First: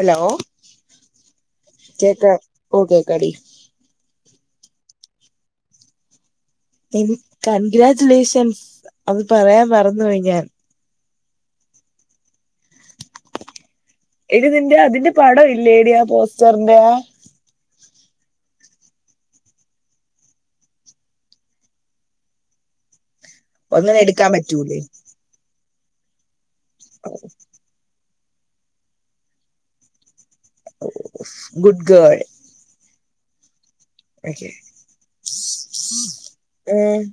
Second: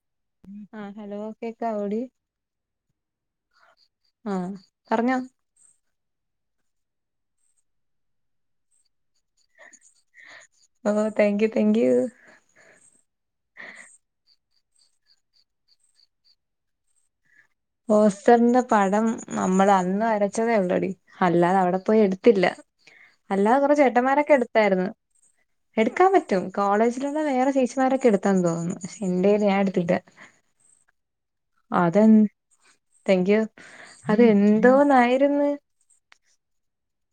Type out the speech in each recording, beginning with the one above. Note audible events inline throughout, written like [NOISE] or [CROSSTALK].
Hello, ആഹ് hello കേക്കാവോടി കേക്ക ഓ കേക്കാടി ആ പറഞ്ഞോ. എനി കൺഗ്രാച്ചുലേഷൻസ് അത് പറയാൻ മറന്നു പോയി ഞാൻ ഓഹ് താങ്ക് യു താങ്ക് യു ഇത് നിന്റെ അതിന്റെ പടം ഇല്ലേടി ആ പോസ്റ്ററിന്റെ പോസ്റ്ററിന്റെ പടം നമ്മൾ അന്ന് വരച്ചതേ ഒള്ളേഡി അല്ലാതെ അവിടെ പോയി എടുത്തില്ല അല്ലാതെ കുറേ ഒന്നിനെ എടുക്കാൻ ചേട്ടന്മാരൊക്കെ പറ്റൂലേ എടുത്തായിരുന്നു എടുക്കാൻ പറ്റും കോളേജിലുള്ള വേറെ ചേച്ചിമാരൊക്കെ എടുത്ത് പത്താം തോന്നുന്നു പശേ ഇണ്ടേനി ഞാൻ എടുത്തില്ല ഗുഡ് അതെ ഗേൾ താങ്ക് യു അത് എന്തോന്നായിരുന്നു ഉം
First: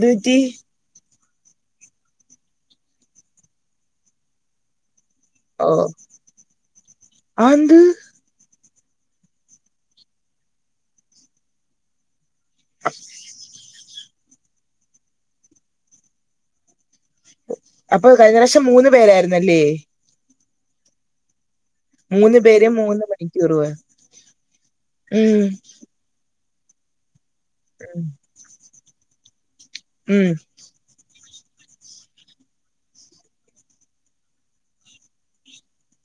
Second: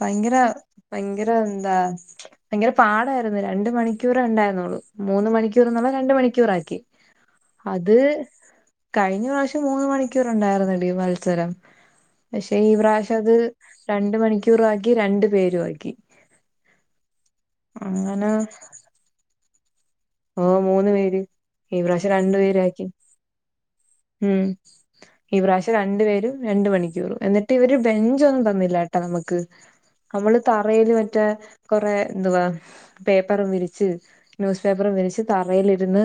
ഭയങ്കര പറ്റി ഭയങ്കര എന്താ ഭയങ്കര പാടായിരുന്നു രണ്ട് മണിക്കൂറേ ഉണ്ടായിര്ന്നുള്ളൂ മൂന്ന് മണി ഓ ക്കൂർ ഉള്ളെ രണ്ട് മണിക്കൂറാക്കി ആന്ത് അത് കഴിഞ്ഞ പ്രാവശ്യം മൂന്ന് മണിക്കൂർ ഉണ്ടായിരുന്നെടി മത്സരം പക്ഷെ ഈ പ്രാവശ്യം അത് രണ്ട് മണിക്കൂറും ആക്കി രണ്ടു പേരും ആക്കി അപ്പൊ അങ്ങനെ കഴിഞ്ഞ പ്രാവശ്യം മൂന്ന് പേരായിുന്നല്ലേ ഓ മൂന്ന് പേര് ഈ പ്രാവശ്യം രണ്ടു പേരാക്കി. മണിക്കുറ് വ ഉം ഈ പ്രയിശ്യം ര രണ്ട് പേരും രണ്ട് മണിക്കൂറ് എന്നിട്ട് ഇവര് ബെഞ്ചൊന്നും തന്നില്ലാട്ടാ നമുക്ക് ഉം നമ്മ തറയില് മറ്റേ കൊറേ എന്തുവാ പേപ്പറും വിരിച്ച് ന്യൂസ് പേപ്പർ വിരിച്ച് തറയിലിരുന്ന്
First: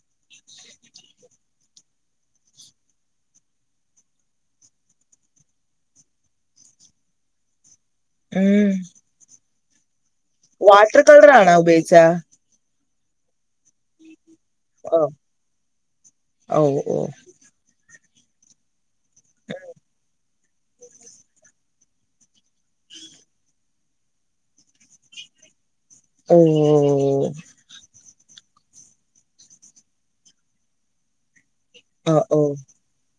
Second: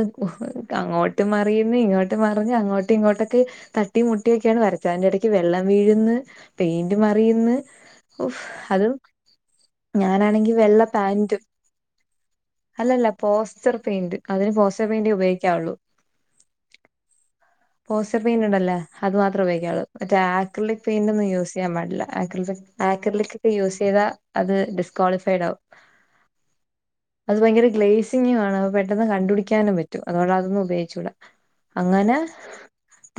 അങ്ങോട്ട് മറിയുന്നു ഇങ്ങോട്ട് മറിഞ്ഞ് അങ്ങോ തട്ടി ഇങ്ങോട്ടൊക്കെ തട്ടി മുട്ടിയൊക്കെയാണ് വരച്ചെ അതിന്റെ ഇടക്ക് വെള്ളം വീഴന്ന് പെയിന്റ് മറിയന്ന് ഉം അതു ഞാനാണെങ്കി വെള്ള വാട്ടർ പാന്റും കളറാണോ ഉപയോഗിച്ചാ അല്ലല്ല പോസ്റ്റർ പെയിന്റ് അതിന് പോസ്റ്റർ ഓ പെയിന്റ് ഉപയോഗിക്കാവുള്ളൂ ഓ ഓ പോസ്റ്റർ പെയിൻ ഉണ്ടല്ലോ അത് മാത്ര ഉപയോഗിക്കുള്ളൂ മറ്റേ ആക്രിലിക് പെയിന്റ് ഒന്നും യൂസ് ക്രിലിക് പെയിന്റൊന്നും യൂസ് ചെയ്യാൻ പാടില്ല ആക്രിലിക് ആക്രിലിക് ഒക്കെ യൂസ് ചെയ്തൽ അത് ഡിസ്ക്വാളിഫൈഡ് ആകും ഓ അത് ഭയങ്കര ഗ്ലേസിംഗു ആണ് അപ്പൊ പെട്ടെന്ന് കണ്ടപിടിക്കാനും പറ്റും അതോണ്ട് അതൊന്നും ഉപയോഗിച്ചൂടാ അങ്ങനെ ഓ ഓ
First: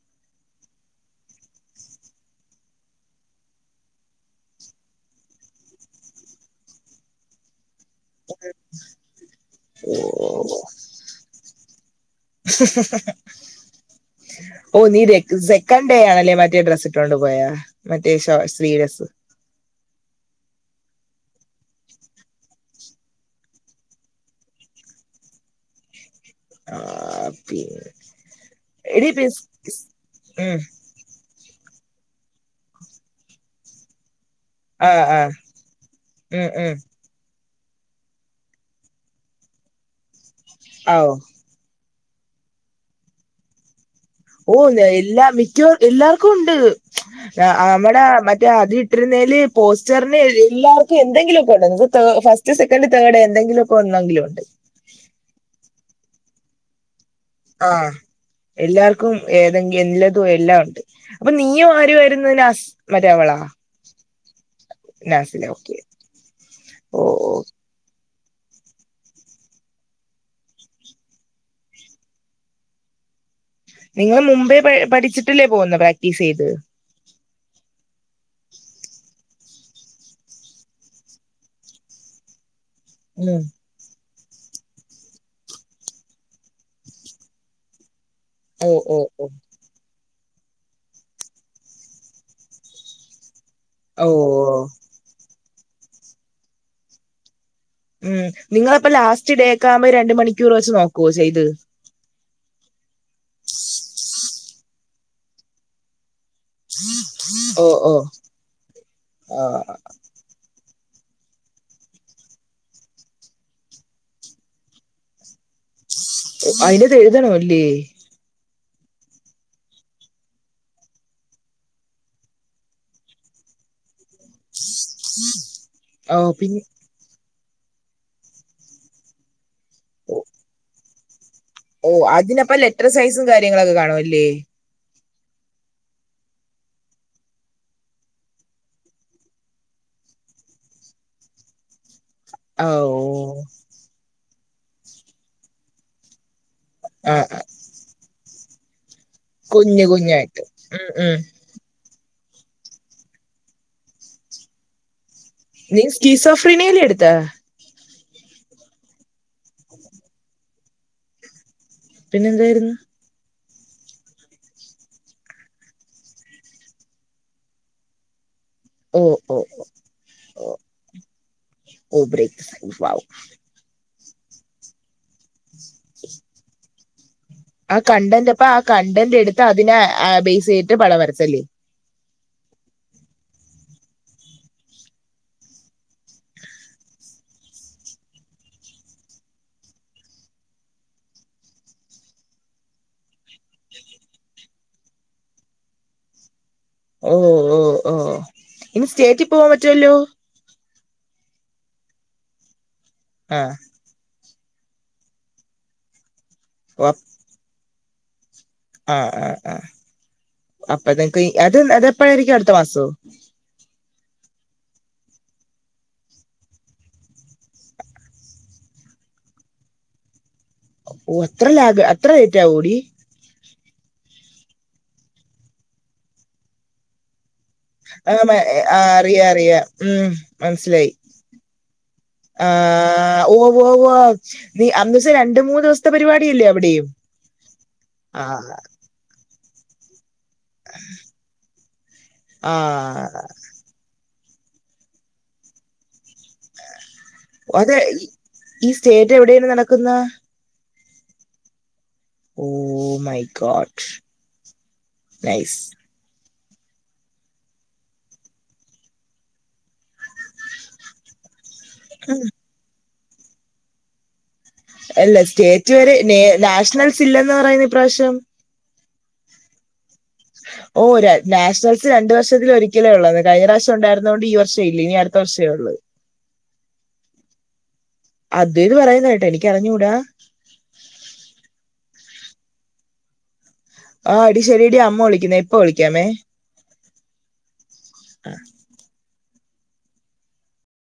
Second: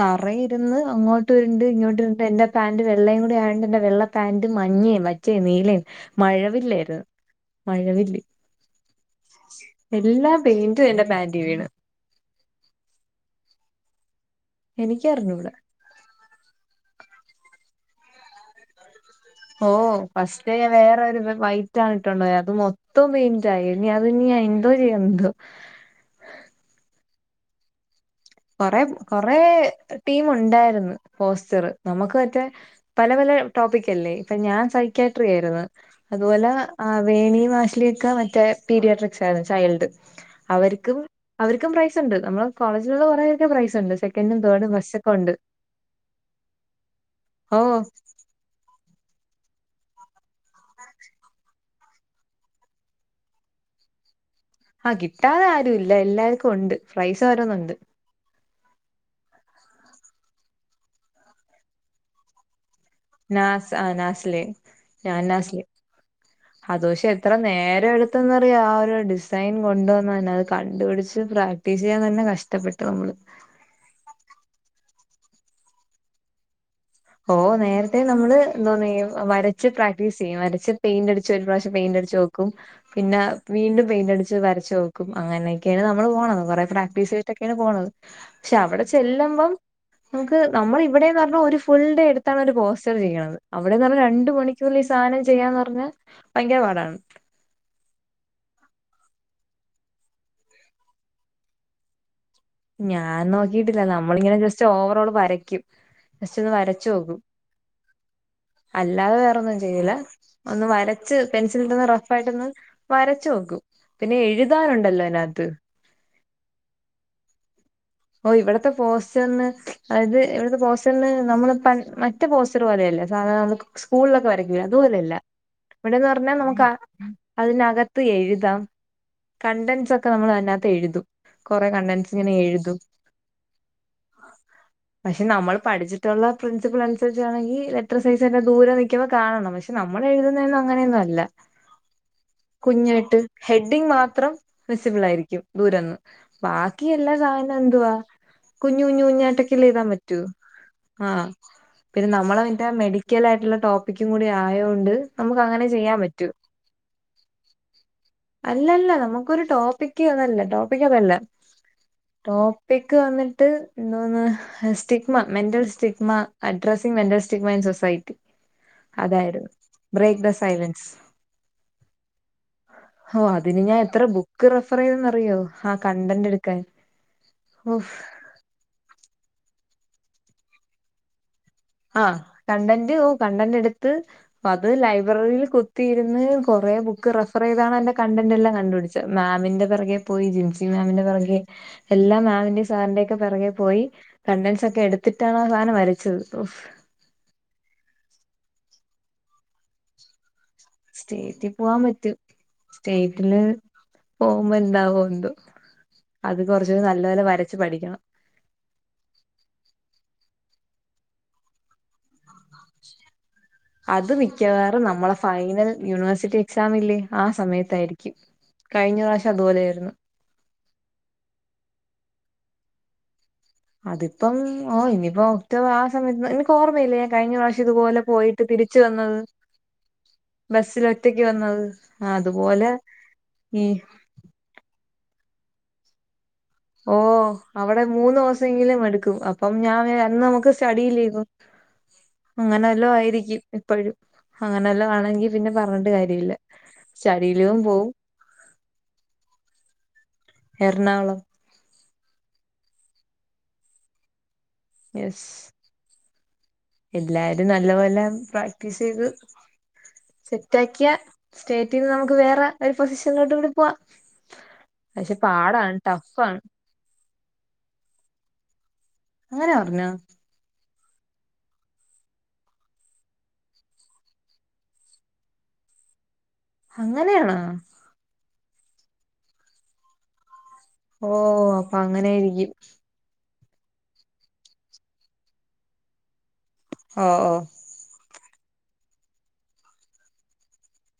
തറയിരുന്ന് അങ്ങോട്ടും ഇരുണ്ട് ഇങ്ങോട്ട ഇരുണ്ട് എന്റെ പാന്റ് വെള്ളയും കൂടി ആണ്ട് എന്റെ വെള്ള പാന്റ് മഞ്ഞേ പച്ചേം നീലേം മഴവില്ലായിരുന്നു മഴവില്ല് എല്ലാ ഓ പെയിന്റും എന്റെ പാന്റി വീണ് നീ രക് എനിക്കറിഞ്ഞൂടാ സെ കണ്ടയാണല്ലേ മറ്റേ ഡ്രസ്സ് ഇട്ടൊണ്ട് പോയാ മറ്റേ ഷൊ സ്ലീവ് ലസ്സ് ഓ ഫസ്റ്റ് ഞാൻ വേറൊരു വൈറ്റ് ആണിട്ടോണ്ട് പോയെ അത് മൊത്തം പെയിൻ റ്റായി അത് നീ എന്തോ ചെയ്യാന്തോ [INAUDIBLE] കൊറെ എടി കൊറേ പിസ് ഉം ടീമൊണ്ടായിര്ന്ന്. പോസ്റ്ററ്. നമക്ക് മറ്റേ പല പല ടോപ്പിക് അല്ലേ ഞാൻ ആ ആ സൈക്യാട്രിയാര്ന്ന് ഉം അതുപോലാ ഉം വേണിയ മാഷിലിയക്ക മറ്റേ പീരിയാഡ്രിക്സ് ആയ്ര്ന്ന് ചൈൽഡ് ആ അവര്ക്കും ഓ അവര്ക്കും പ്രൈസ് ഉണ്ട് നമ്മള് കോളേജിലുള്ള കുറേ പേർക്കും പ്രൈസ് ഒണ്ട് സെക് ഓഹ് എല്ലാ മിക്കവർ എല്ലാർക്കും ഒണ്ട് ഓ നമ്മടാ മറ്റേ അതി രുന്നേല് പോസ്റ്ററിന് എല്ലാർക്കും എന്തെങ്കിലും ഒക്കെ ഒണ്ടന്ന് ഇത് തേ ഫസ്റ്റ് സെക്കൻഡ് തേഡ് എന്തെങ്കിലും ഒന്നെങ്കിലും ഒണ്ട് ആ കിട്ടാതെ ആരുല്ല എല്ലാർക്കും ഒണ്ട് പ്രൈസ് ഓരോന്ന് ഉണ്ട് എല്ലാർക്കും ഏതെങ്കി എല്ലതും എല്ലാ ഒണ്ട് അപ്പൊ നീയും ആരുവായിര്ന്ന് ലാസ്സ് നാസ് ആ നാസിലേ ഞാൻ നാസില നാസ്ലെ ഓക്കെ അത് ഓ പക്ഷെ ഓ എത്ര നേരെട് ത്തെന്നറിയാവാ ഒരു ഡിസൈൻ കൊണ്ടുവന്ന് അത് കണ്ടുപിടിച്ച് പ്രാക്ടീസ് ചെയ്യാൻ തന്നെ കഷ്ടപ്പെട്ടു നമ്മള്. നിങ്ങള് മുമ്പേ പഠിച്ചിട്ടില്ലേ പോകുന്ന പാക്ടീസെയ്ത് ഓ നേരത്തെ നമ്മള് എന്തോന്ന് എയ്യും വരച്ച് പ്രാക്ടീസ്യെയ്യും വരച്ച് പെയിന്റ് അടിച്ച് ഒരു പ്രാവശ്യം പെയിന്റ്ടിച്ച് നോക്കും ക്കും പിന്നാ ഉം വീണ്ടും പെയിന്റ് അടിച്ച് വരച് ച്ചോക്കും അങ്ങനേക്കെയാണ് നമ്മള് പോണത്. കൊറേ പ്രാക്ടീസ് ചെയ്ട്ടൊക്കെയാണ് പോണത്. പക്ഷെ ഓ അവിടെ ഓ ഓ ചെല്ലുമ്പം നമുക്ക് നമ്മള് ഇവിടേന്ന് പറ്ഞ്ഞ ഒരു ഫുൾ ഡേ എടുത്താണ് ഒരു പോസ്റ്റർ ചെയ്യണത്. അവിടേന്ന് പറഞ്ഞാ ഓ രണ്ട് മണിക്കൂറിൽ ഈ സാനം ചെയ്യാന്ന് പറഞ്ഞാൽ ഭയങ്കര പാടാണ്. ഉം നിങ്ങളപ്പ ലാസ്റ്റ് ഡേ ക്കാവുമ്പ രണ്ട് മണിക്കൂർ വെച്ച് നോക്കുവോ ചെയ്ത് ഞാൻ നോക്കിട്ടില്ല നമ്മളിങ്ങനെ ജസ്റ്റ് ഓവറോൾ വരയ്ക്കും ജസ്റ്റ് ഒന്ന് വരച്ചു നോക്കും. ഓ ഓ അല്ലാതെ ആ വേറെന്നും ചെയ്യൂലാ ഒന്ന് വരച്ച് പെൻസിലൊണ്ടൊന്ന് റഫ് ആയിട്ടൊന്ന് വരച്ച് നോക്കും പിന്നെ എഴുതാനൊണ്ടല്ലോ അയ്നാത്ത് അയിനത് എഴുതണവല്ലേ ഓ ഇവിടത്തെ പോസ്റ്റർന് അതായത് ഇവിടുത്തെ പോസ്റ്റർന് നമ്മള് പൺ മറ്റ് പോസ്റ്ററ് പോലെയല്ലേ സാധാ നമക് സ്കൂൾലക്കെ വരക്കൂലേ അതുപോലല്ല ഇവിടെന്ന് ഓ പറഞ്ഞാ പിന്നെ നമുക്ക അതിനകത്ത് എഴുതാം കണ്ടന്റ്സ് ഒക്ക ഓ നമ്മള് അതിനാത്ത് എഴുതും കൊറെ ഓ കണ്ടന്റ്സ് ഇങ്ങനെ അതിനപ്പ എഴുതും ലെറ്റർ സൈസും കാര്യങ്ങളൊക്കെ കാണുവല്ലേ പക്ഷെ നമ്മള് പഠിച്ചിട്ടുള്ള പ്രിൻസിപ്പിൾ അനുസരിച്ചാണെങ്കിൽ ലെറ്റർസൈസ് തന്നെ ദൂരം നിക്കുമ്പോ കാണണം പക്ഷേ നമ്മളെഴുതുന്നേന്നും അങ്ങനെയൊന്നും അല്ല [INAUDIBLE] കുഞ്ഞായിട്ട് ഹെഡിങ് മാത്രം വിസിബിൾ ആയിരിക്കും ദൂരന്ന് ബാക്കി എല്ലാ ആ ആ സാനം എന്തുവാ കുഞ്ഞു കുഞ്ഞു കുഞ്ഞായ്ട്ടക്കല്ലേ കുഞ്ഞ് എഴുതാൻ പറ്റൂ കുഞ്ഞായിട്ട് ഉം ഉം ആഹ്. പിന്നെ നമ്മളതിന്റ മെഡിക്കൽ ആയിട്ടുള്ള ടോപ്പിക്കും കൂടി ആയോണ്ട് നമുക്ക് അങ്ങനെ നീ ചെയ്യാൻ പറ്റൂ സ്കീസഫ്രീന അല്ലെ എടുത്ത അല്ലല്ല നമുക്കൊരു ടോപ്പിക്ക് അതല്ല ടോപ്പിക് അതല്ല പിന്നെന്തായിരുന്നു ടോപ്പക്ക് വന്നിട്ട് എന്തോന്ന് stigma mental stigma addressing mental stigma in society ഓ ഓ അതായിര്ന്ന് ബ്രേക്ക് ദ ഓ സൈലൻസ് ഓ ബ്രേക്ക് [UNINTELLIGIBLE] ഓ അതിന് ഞാൻ എത്ര ബുക്ക് റഫറെയ്തെന്ന് അറിയോ ആ കണ്ടന്റ് എടുക്കാൻ ആ ഓഫ് കണ്ടന്റ് അപ്പാ കണ്ടന്റ് എടുത്ത് അതിനാ ബേസ് ചെയ്ട്ട് പടംവരച്ചല്ലേ. ആഹ് കണ്ടന്റ് ഓ കണ്ടന്റെടുത്ത് അപ്പത് ലൈബ്രറിയിൽ കുത്തിയിരിന്ന് കൊറേ ബുക്ക് റഫറെയ്താണ് അതിന്റെ കണ്ടന്റെല്ലാം കണ്ടുപിടിച്- മാമിന്റെ പിറകെ പോയി ജിൻസി മേമിന്റെ പിറകെ- എല്ലാം മേമിന്റെയും സാറിന്റേക്കെ പിറകെ പോയി കണ്ടൻസൊക്കെ എടുത്തിട്ടാണ് ആ സാനം വരച്ചത്. [UNINTELLIGIBLE] ഓ ഓ ഓ ഇനി സ്റ്റേറ്റിൽ പോവാൻ പറ്റൊല്ലോ സ്റ്റേറ്റിൽ പോവാൻ പറ്റും സ്റ്റേറ്റില് ആ പോകുമ്പോ എന്താവോ എന്തു അത് കൊറച്ച് നല്ലോലെ വരച്ച് പഠിക്കണം ആഹ് ആഹ് ആഹ് അപ്പൊത്തേക്ക് അത് അത് എപ്പഴായിരിക്കും അടുത്ത മാസോ [INAUDIBLE] അത് മിക്കവാറും നമ്മളെ ഫൈനൽ യൂണിവേഴ്സിറ്റി എക്സാമ് ഇല്ലേ ആ സമയത്തായിരിക്കും കഴിഞ്ഞ പ്രാവശ്യം അതുപോലെയായിരുന്നു ഓ അത്ര ലാഗ് അത്ര ലേറ്റ് ആവോടി അതിപ്പം ഓ ഇനിയിപ്പോ ഒക്ടോബർ ആ സയത്ത് നിനക്ക് ഓർമയില്ലേ കഴിഞ്ഞ പ്രാവശ്യം ഇതുപോലെ ആഹ് പോയിട്ട് തിരിച്ച് വന്നത് അറിയാം അറിയാം ഉം ബസിൽ മനസ്സിലായി ഒറ്റക്ക് വന്നത് അതുപോലെ ആഹ് ഉവ്വ് ഈ ഉവ്വ് ഉവ്വ് അന്ന് രണ്ട് മൂന്ന് ദിവസത്തെ പരിപാ [UNINTELLIGIBLE] യില്ലേ അവിടെ ഓ അവിടെ മൂന്ന് ദിവസമങ്കിലും എടുക്കും അപ്പം ഞാൻ അന്ന് നമുക്ക് സ്റ്റിടി ലീവ് അങ്ങനെെവല്ലോ ആഹ് ആയിരിക്കും ഇപ്പഴും അങ്ങനെ എല്ല ആണെങ്കിൽ പിന്നെ പർഞ്ഞിട്ട് കാര്യല്ല അതെ ഈ സ്റ്റേറ്റ് എവിടെയാണ് നടക്കുന്നാ Ernakulam oh my god yes nice എല്ലാരും നല്ല പോലെ പ്രാക്ടീസ് ചെയ്തു സെറ്റ് ആക്കിയാ സ്റ്റേറ്റിന്ന് നമുക്ക് വേറെ ഒരു പൊസിഷനിലോട്ട് കൂടി പോവാ പക്ഷെ അല്ല സ്റ്റേറ്റ് പാടാണ് വരെ ടഫാണ് നാഷണൽസ് ഇല്ലന്ന് പറയുന്നു ഇപ്രാവശ്യം അങ്ങനെ പറഞ്ഞോ [INAUDIBLE] ഓഹ് നാഷണൽസ് രണ്ട് വർഷത്തിൽ ഒരിക്കലേ ഉള്ളന്ന് കഴിഞ്ഞ പ്രാവശ്യമുണ്ടായിരുന്നോണ്ട് ഈ വർഷം ഇല്ല ഇനി അടുത്ത വർഷേ ഒള്ളു അങ്ങനെയാണോ അദ്യുയ്ത് പറയുന്നെ കേട്ട് എനിക്ക് അറിഞ്ഞൂടാ ഓ അപ്പൊ അങ്ങനെയായിരിക്കും ആ അടി ശെരിയടി അമ്മ വിളിക്കുന്നേ ഇപ്പൊ വിളിക്കാമേ ആഹ് ഓ